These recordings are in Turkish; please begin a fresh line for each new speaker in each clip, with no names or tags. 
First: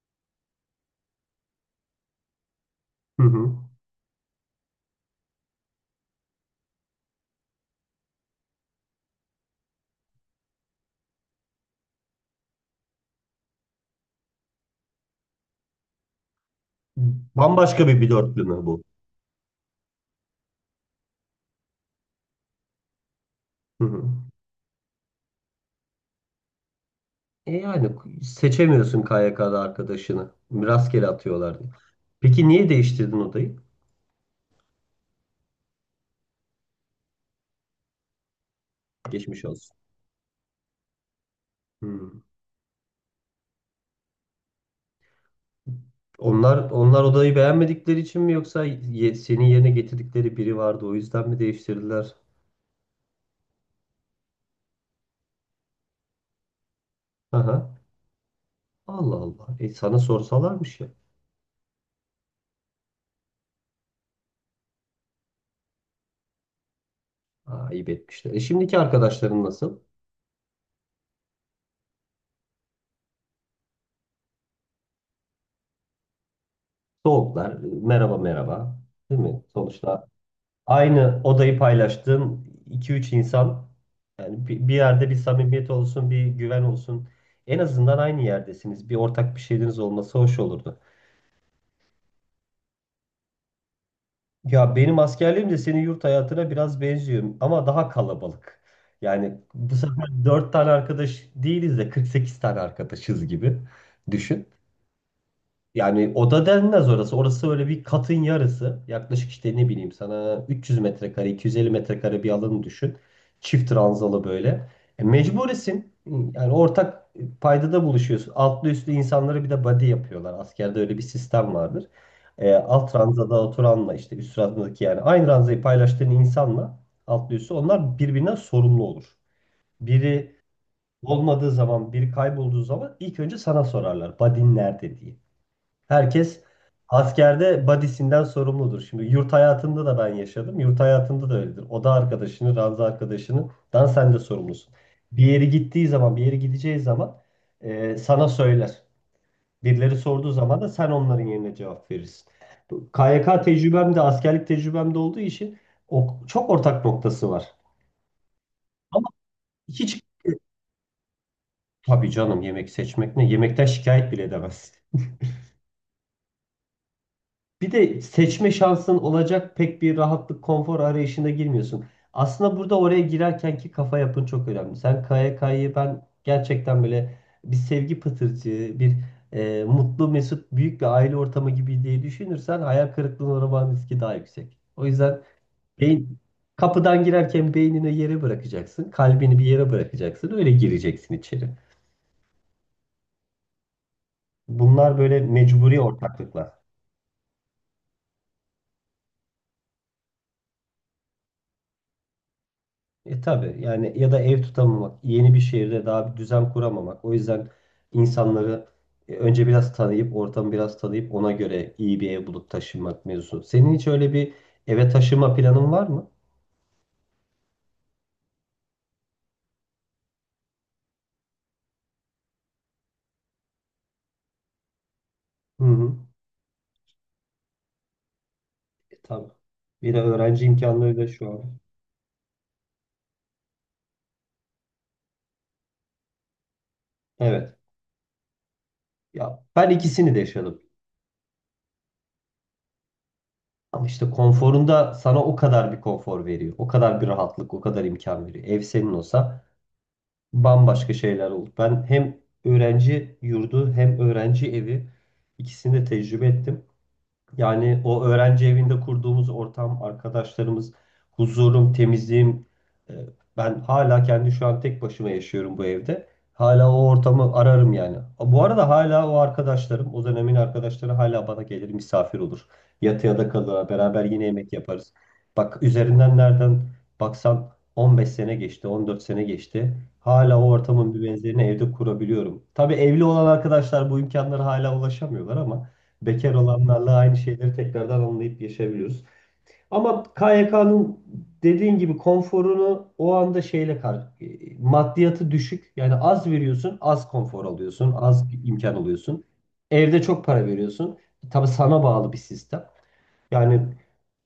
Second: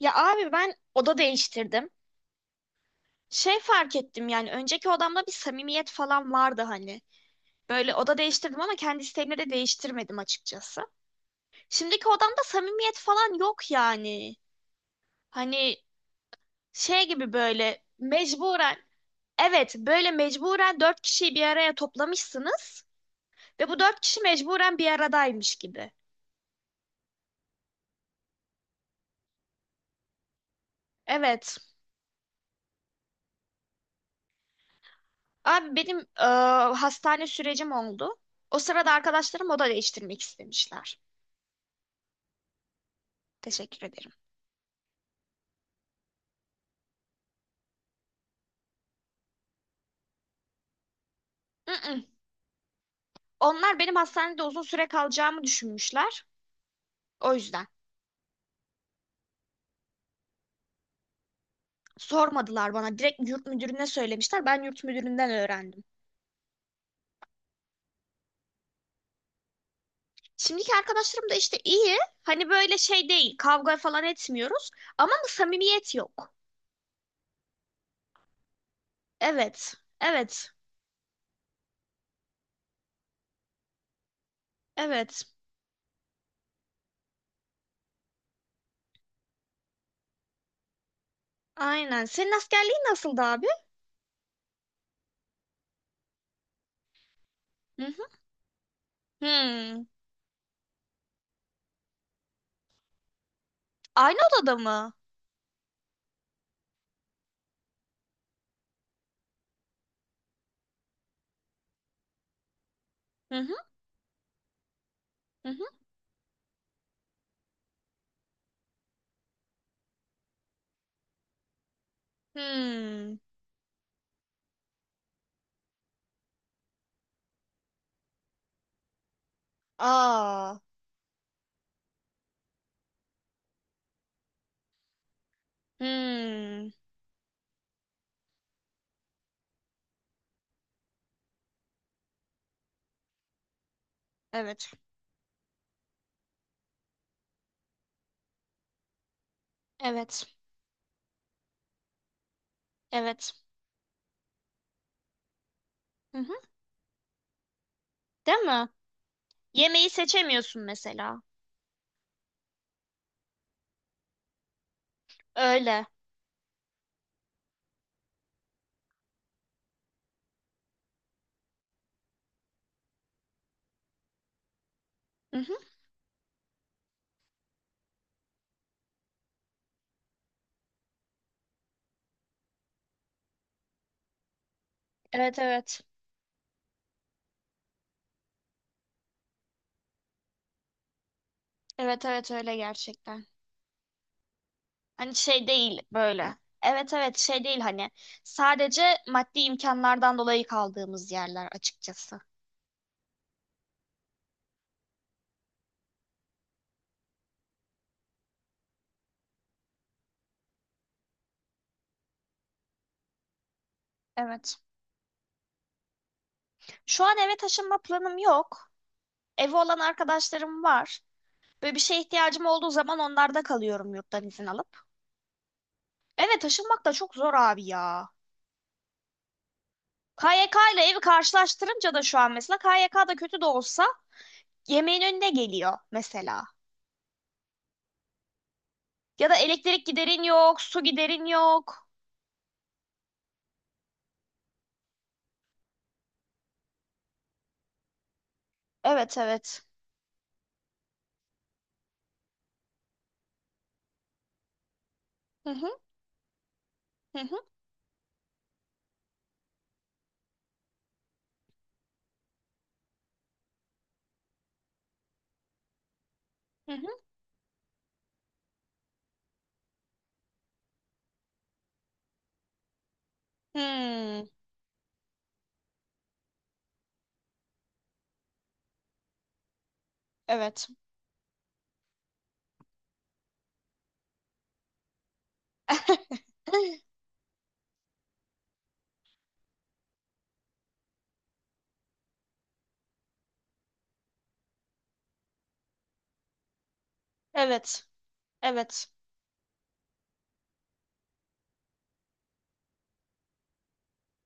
Ya abi ben oda değiştirdim.
Hı hı.
Şey fark ettim yani önceki odamda bir samimiyet falan vardı hani. Böyle oda değiştirdim ama kendi isteğimle de değiştirmedim açıkçası. Şimdiki odamda samimiyet falan yok yani. Hani şey gibi böyle
Bambaşka bir dörtlüme
mecburen,
bu.
evet, böyle mecburen dört kişiyi bir araya toplamışsınız ve bu
Hı
dört
hı.
kişi mecburen bir aradaymış gibi.
E yani seçemiyorsun KYK'da arkadaşını. Rastgele
Evet.
atıyorlar diye. Peki niye değiştirdin odayı?
Abi benim hastane sürecim oldu. O sırada
Geçmiş
arkadaşlarım oda
olsun.
değiştirmek istemişler.
Hı.
Teşekkür ederim.
Onlar odayı beğenmedikleri için mi yoksa senin yerine getirdikleri biri vardı o yüzden mi
Mm-mm.
değiştirdiler?
Onlar benim hastanede uzun süre kalacağımı düşünmüşler. O yüzden
Aha. Allah Allah. E sana sorsalarmış ya.
sormadılar bana. Direkt yurt müdürüne söylemişler. Ben yurt müdüründen öğrendim.
Aa, ayıp etmişler. E şimdiki arkadaşların nasıl?
Şimdiki arkadaşlarım da işte iyi. Hani böyle şey değil. Kavga falan etmiyoruz. Ama bu samimiyet yok.
Soğuklar. Merhaba merhaba. Değil mi?
Evet.
Sonuçta
Evet.
aynı odayı paylaştığın iki üç insan yani bir yerde bir
Evet.
samimiyet olsun, bir güven olsun. En azından aynı yerdesiniz. Bir ortak bir şeyiniz olması hoş olurdu.
Aynen. Senin askerliğin nasıldı abi?
Ya benim askerliğim de senin yurt hayatına biraz benziyor ama
Hı
daha
hı.
kalabalık. Yani bu
Hmm.
sefer 4 tane arkadaş değiliz de 48 tane arkadaşız gibi
Aynı
düşün.
odada mı?
Yani oda denmez orası. Orası öyle bir katın yarısı. Yaklaşık işte ne bileyim sana 300 metrekare, 250 metrekare bir alanı düşün.
Hı hı.
Çift ranzalı böyle. E,
Hı hı.
mecburisin. Yani ortak paydada buluşuyorsun. Altlı üstlü insanları bir de body yapıyorlar. Askerde öyle bir sistem vardır. E, alt
Hmm.
ranzada oturanla işte üst ranzadaki yani aynı ranzayı paylaştığın insanla altlı üstü onlar birbirinden sorumlu olur. Biri
Aa.
olmadığı zaman, biri kaybolduğu zaman ilk önce sana sorarlar. Body'in nerede diye. Herkes
Hmm.
askerde badisinden sorumludur. Şimdi yurt hayatında da ben yaşadım. Yurt hayatında da öyledir. Oda arkadaşını, ranza arkadaşını, dan sen de
Evet.
sorumlusun. Bir yere gittiği zaman, bir yere gideceği zaman sana söyler. Birileri sorduğu
Evet.
zaman da sen onların yerine cevap verirsin. Bu
Evet.
KYK tecrübem de askerlik tecrübem de olduğu için o,
Hı hı.
çok ortak noktası var.
Değil mi?
Ama
Yemeği
hiç
seçemiyorsun mesela.
tabii canım yemek seçmek ne? Yemekten şikayet bile edemezsin.
Öyle.
Bir de seçme şansın olacak pek bir rahatlık, konfor arayışına girmiyorsun. Aslında burada oraya girerken ki kafa yapın çok önemli. Sen
Mhm.
KYK'yı ben gerçekten böyle bir sevgi pıtırcığı, bir mutlu, mesut, büyük bir aile ortamı gibi diye düşünürsen hayal kırıklığına uğramanın riski daha yüksek. O yüzden
Evet, evet.
beyin, kapıdan girerken beynine yere bırakacaksın, kalbini bir yere bırakacaksın, öyle gireceksin içeri.
Evet, evet, öyle gerçekten.
Bunlar
Hani
böyle
şey
mecburi
değil böyle.
ortaklıklar.
Evet, evet, şey değil hani. Sadece maddi imkanlardan dolayı kaldığımız yerler açıkçası.
E tabii yani ya da ev tutamamak, yeni bir şehirde daha bir düzen kuramamak. O yüzden insanları önce biraz tanıyıp, ortamı biraz tanıyıp ona göre iyi bir ev bulup taşınmak mevzusu. Senin hiç öyle bir
Evet.
eve taşınma planın var mı?
Şu an eve taşınma planım yok. Evi olan arkadaşlarım var. Böyle bir şeye ihtiyacım olduğu zaman onlarda kalıyorum yurttan izin alıp.
Hı hı.
Eve taşınmak da çok zor abi ya.
E tabii. Bir de
K
öğrenci
Y K ile
imkanları
evi
da şu an.
karşılaştırınca da şu an mesela K Y K da kötü de olsa yemeğin önüne geliyor mesela.
Evet.
Ya da
Ya ben
elektrik
ikisini de
giderin yok,
yaşadım.
su giderin yok.
Ama işte konforunda sana o kadar bir konfor veriyor. O kadar bir rahatlık, o kadar imkan veriyor. Ev senin
Evet,
olsa
evet.
bambaşka şeyler oldu. Ben hem öğrenci yurdu hem öğrenci evi
Hı
ikisini
hı.
de tecrübe ettim.
Hı hı.
Yani o öğrenci evinde kurduğumuz ortam, arkadaşlarımız, huzurum, temizliğim. e, Ben hala kendi şu an tek başıma yaşıyorum bu evde. Hala
Hı hı.
o ortamı ararım yani. Bu arada hala o arkadaşlarım, o dönemin arkadaşları hala bana gelir misafir olur. Yatıya da kalır, beraber yine
Hmm,
yemek yaparız. Bak üzerinden nereden baksan 15 sene geçti, 14 sene geçti. Hala o
evet.
ortamın bir benzerini evde kurabiliyorum. Tabii evli olan arkadaşlar bu imkanlara hala ulaşamıyorlar ama bekar olanlarla aynı şeyleri tekrardan anlayıp yaşayabiliyoruz. Ama KYK'nın dediğin gibi konforunu o anda şeyle maddiyatı düşük. Yani az veriyorsun, az konfor
Evet.
alıyorsun, az imkan
Evet.
alıyorsun. Evde çok para veriyorsun. Tabii sana bağlı bir sistem. Yani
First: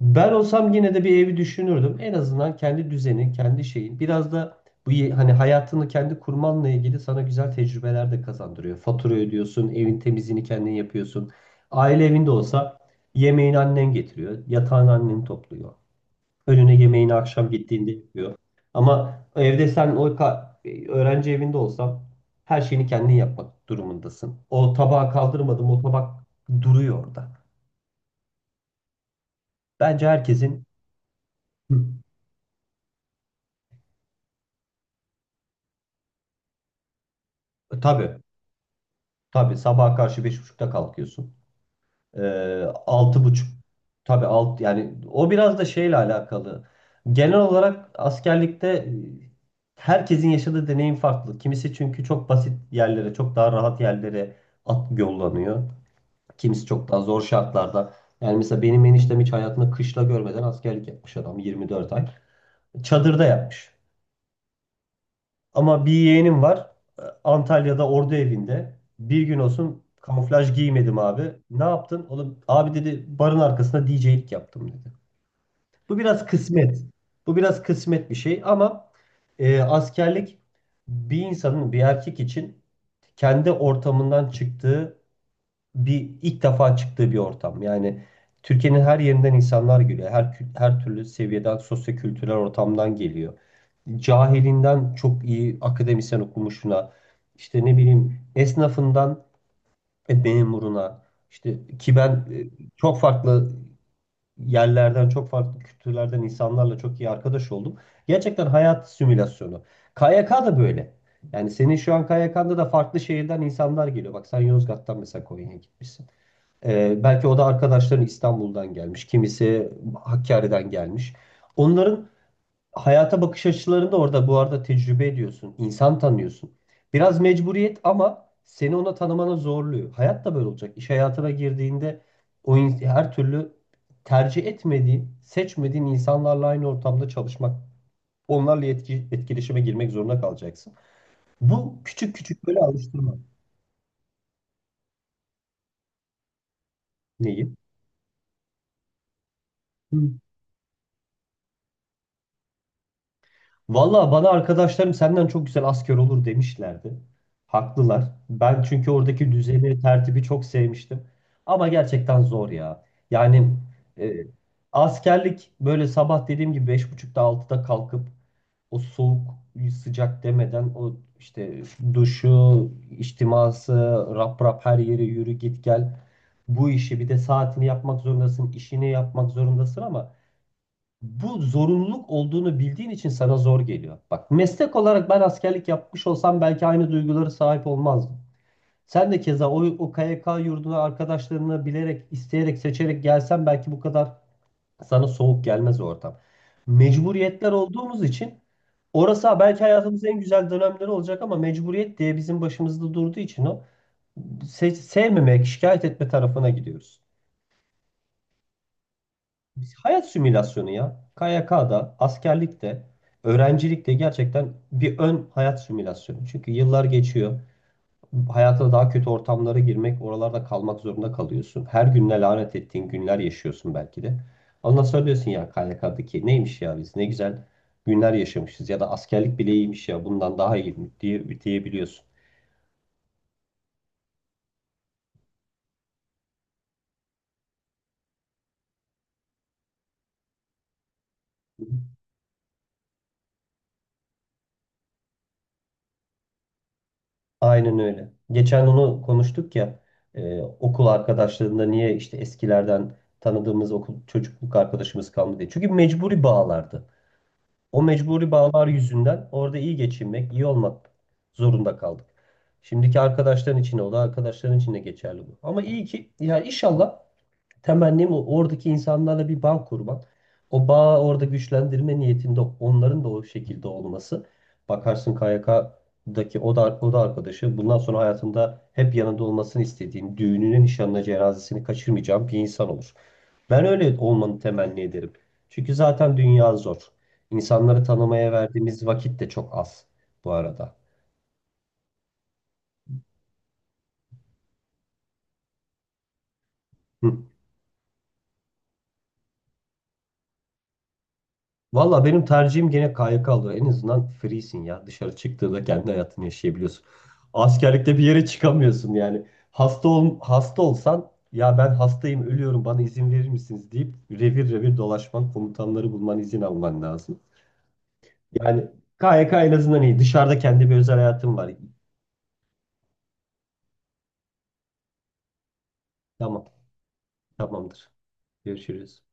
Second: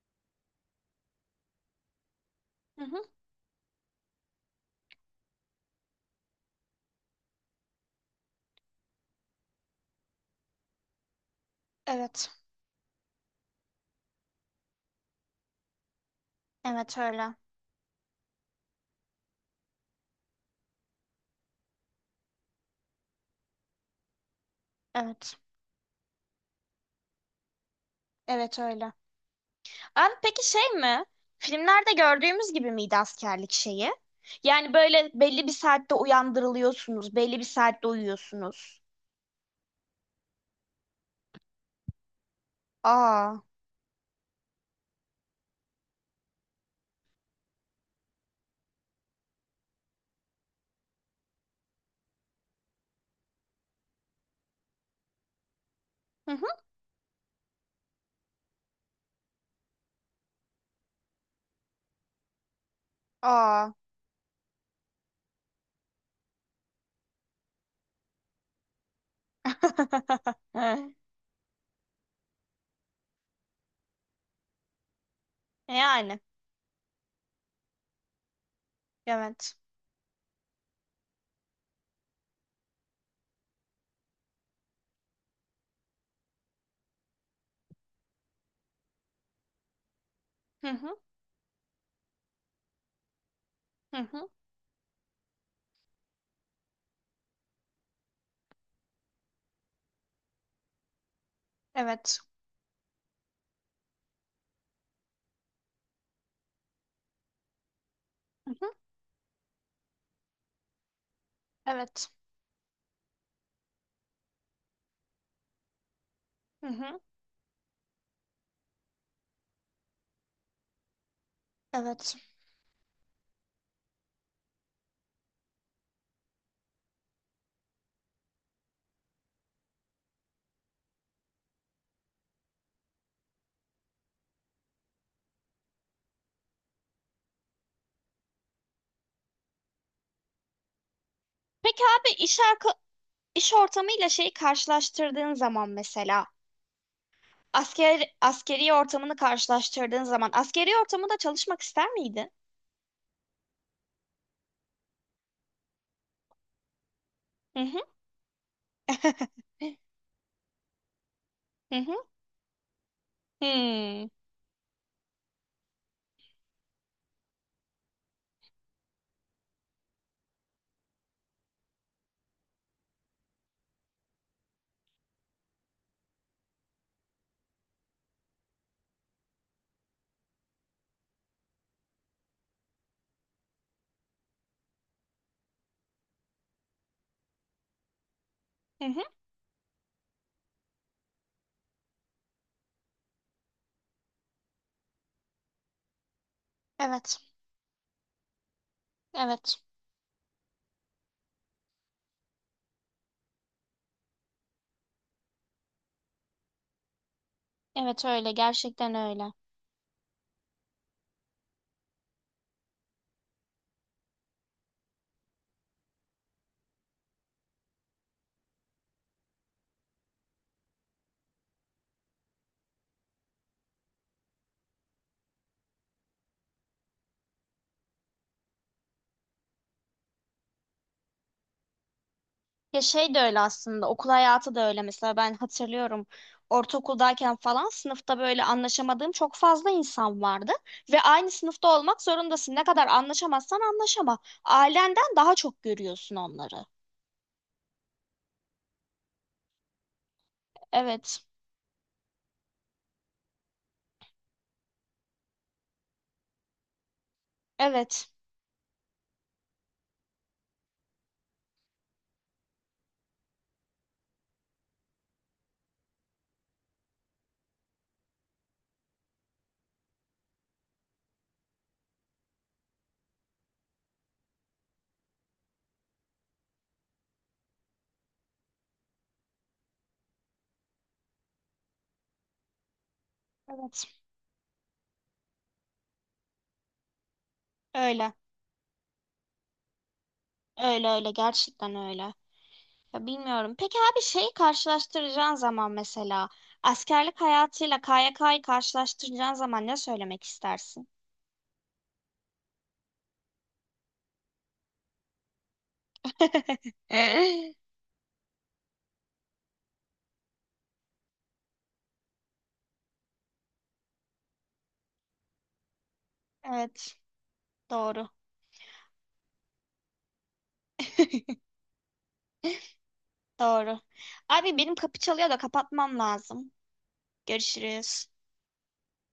ben olsam yine de bir evi düşünürdüm. En azından
Hı
kendi
hı.
düzenin, kendi şeyin. Biraz da bu hani hayatını kendi kurmanla ilgili sana güzel tecrübeler de kazandırıyor. Fatura ödüyorsun, evin temizliğini kendin yapıyorsun. Aile
Evet.
evinde olsa yemeğini annen getiriyor, yatağını annen topluyor. Önüne
Evet
yemeğini
öyle.
akşam gittiğinde yapıyor. Ama evde sen öğrenci evinde olsan her şeyini kendin yapmak durumundasın. O tabağı
Evet.
kaldırmadım, o tabak duruyor orada.
Evet öyle.
Bence
Abi peki
herkesin
şey mi?
Hı.
Filmlerde gördüğümüz gibi miydi askerlik şeyi? Yani böyle belli bir saatte uyandırılıyorsunuz, belli bir saatte
Tabii.
uyuyorsunuz.
Tabii sabaha karşı beş buçukta kalkıyorsun. Altı
Aa.
buçuk tabii yani o biraz da şeyle alakalı. Genel olarak askerlikte herkesin yaşadığı deneyim farklı. Kimisi çünkü çok basit yerlere, çok daha rahat yerlere at yollanıyor.
Hı hı.
Kimisi çok daha zor şartlarda. Yani mesela benim eniştem hiç hayatında kışla görmeden askerlik yapmış adam 24 ay. Çadırda yapmış.
Aa.
Ama bir yeğenim var. Antalya'da ordu evinde. Bir gün olsun kamuflaj giymedim abi. Ne yaptın? Oğlum, abi dedi barın arkasında DJ'lik yaptım dedi. Bu
Yani.
biraz kısmet. Bu biraz kısmet bir şey ama
Evet.
askerlik bir insanın bir erkek için kendi ortamından çıktığı bir ilk defa çıktığı bir ortam. Yani Türkiye'nin her yerinden insanlar geliyor.
Hı
Her
hı.
türlü seviyeden sosyo-kültürel ortamdan geliyor
Hı hı.
cahilinden çok iyi akademisyen okumuşuna, işte ne bileyim esnafından memuruna, işte ki ben
Evet.
çok farklı yerlerden, çok farklı kültürlerden insanlarla çok iyi arkadaş oldum. Gerçekten
Hı hı.
hayat simülasyonu. KYK da böyle. Yani senin şu an
Evet.
KYK'nda da farklı şehirden insanlar geliyor. Bak sen Yozgat'tan mesela Konya'ya gitmişsin.
Hı hı.
Belki o da arkadaşların İstanbul'dan gelmiş. Kimisi Hakkari'den gelmiş. Onların
Evet.
hayata bakış açılarını da orada bu arada tecrübe ediyorsun. İnsan tanıyorsun. Biraz mecburiyet ama seni ona tanımana zorluyor. Hayat da böyle olacak. İş hayatına girdiğinde her türlü tercih etmediğin, seçmediğin insanlarla aynı ortamda çalışmak, onlarla etkileşime girmek zorunda kalacaksın. Bu
Peki abi
küçük küçük böyle alıştırma.
iş ortamıyla şeyi karşılaştırdığın zaman mesela
Neyi?
askeri ortamını karşılaştırdığın
Hı.
zaman askeri ortamında çalışmak ister miydin?
Valla bana arkadaşlarım senden çok güzel asker olur demişlerdi.
Hı hı.
Haklılar. Ben çünkü oradaki düzeni, tertibi çok sevmiştim. Ama
Hı hı.
gerçekten zor ya. Yani
Hmm.
e, askerlik böyle sabah dediğim gibi 5.30'da altıda kalkıp o soğuk sıcak demeden o işte duşu, içtiması, rap rap her yere yürü git gel. Bu işi bir de saatini yapmak zorundasın, işini yapmak zorundasın ama bu zorunluluk olduğunu bildiğin için sana zor geliyor. Bak meslek olarak ben askerlik yapmış olsam belki aynı duygulara sahip olmazdım.
Hı hı.
Sen de keza o KYK yurduna arkadaşlarını bilerek, isteyerek, seçerek gelsen belki bu kadar sana soğuk gelmez o ortam.
Evet.
Mecburiyetler olduğumuz için orası
Evet.
belki hayatımızın en güzel dönemleri olacak ama mecburiyet diye bizim başımızda durduğu için o sevmemek, şikayet etme tarafına gidiyoruz.
Evet öyle. Gerçekten öyle.
Hayat simülasyonu ya. KYK'da, askerlikte, öğrencilikte gerçekten bir ön hayat simülasyonu. Çünkü yıllar geçiyor. Hayata daha kötü ortamlara girmek, oralarda kalmak zorunda kalıyorsun. Her gününe lanet ettiğin günler yaşıyorsun belki de. Ondan sonra diyorsun ya KYK'daki neymiş ya biz ne güzel günler yaşamışız ya da askerlik bile iyiymiş ya bundan daha iyi diye, diyebiliyorsun.
Ya şey de öyle aslında, okul hayatı da öyle mesela. Ben hatırlıyorum, ortaokuldayken falan sınıfta böyle anlaşamadığım çok fazla insan vardı ve aynı sınıfta olmak zorundasın, ne kadar anlaşamazsan ailenden daha çok görüyorsun onları.
Aynen öyle. Geçen onu konuştuk ya okul
Evet,
arkadaşlarında niye işte eskilerden tanıdığımız okul çocukluk arkadaşımız kalmadı diye. Çünkü mecburi bağlardı. O
evet,
mecburi bağlar yüzünden orada iyi geçinmek, iyi olmak zorunda kaldık. Şimdiki arkadaşların içinde o da arkadaşların içinde geçerli bu. Ama iyi ki ya inşallah temennim oradaki insanlarla bir bağ kurmak. O bağı orada güçlendirme niyetinde onların da o şekilde olması. Bakarsın KYK'daki o da, o da arkadaşı bundan sonra hayatında hep yanında olmasını istediğin, düğününü, nişanına, cenazesini kaçırmayacağın bir insan olur. Ben
evet
öyle olmanı temenni ederim. Çünkü zaten dünya zor. İnsanları
öyle,
tanımaya verdiğimiz vakit de çok az bu arada.
öyle, öyle gerçekten öyle. Ya bilmiyorum, peki abi şeyi karşılaştıracağın zaman mesela
Hı.
askerlik hayatıyla KYK'yı karşılaştıracağın zaman ne söylemek istersin?
Valla benim tercihim gene KYK oluyor. En azından freesin ya. Dışarı çıktığında kendi hayatını yaşayabiliyorsun. Askerlikte bir yere çıkamıyorsun yani. Hasta ol, hasta olsan ya ben hastayım ölüyorum bana izin verir misiniz deyip revir revir dolaşman komutanları bulman izin alman
Evet,
lazım.
doğru.
Yani KYK en azından iyi. Dışarıda kendi bir özel hayatım var.
Doğru. Abi benim kapı çalıyor da kapatmam
Tamam
lazım.
tamamdır.
Görüşürüz.
Görüşürüz.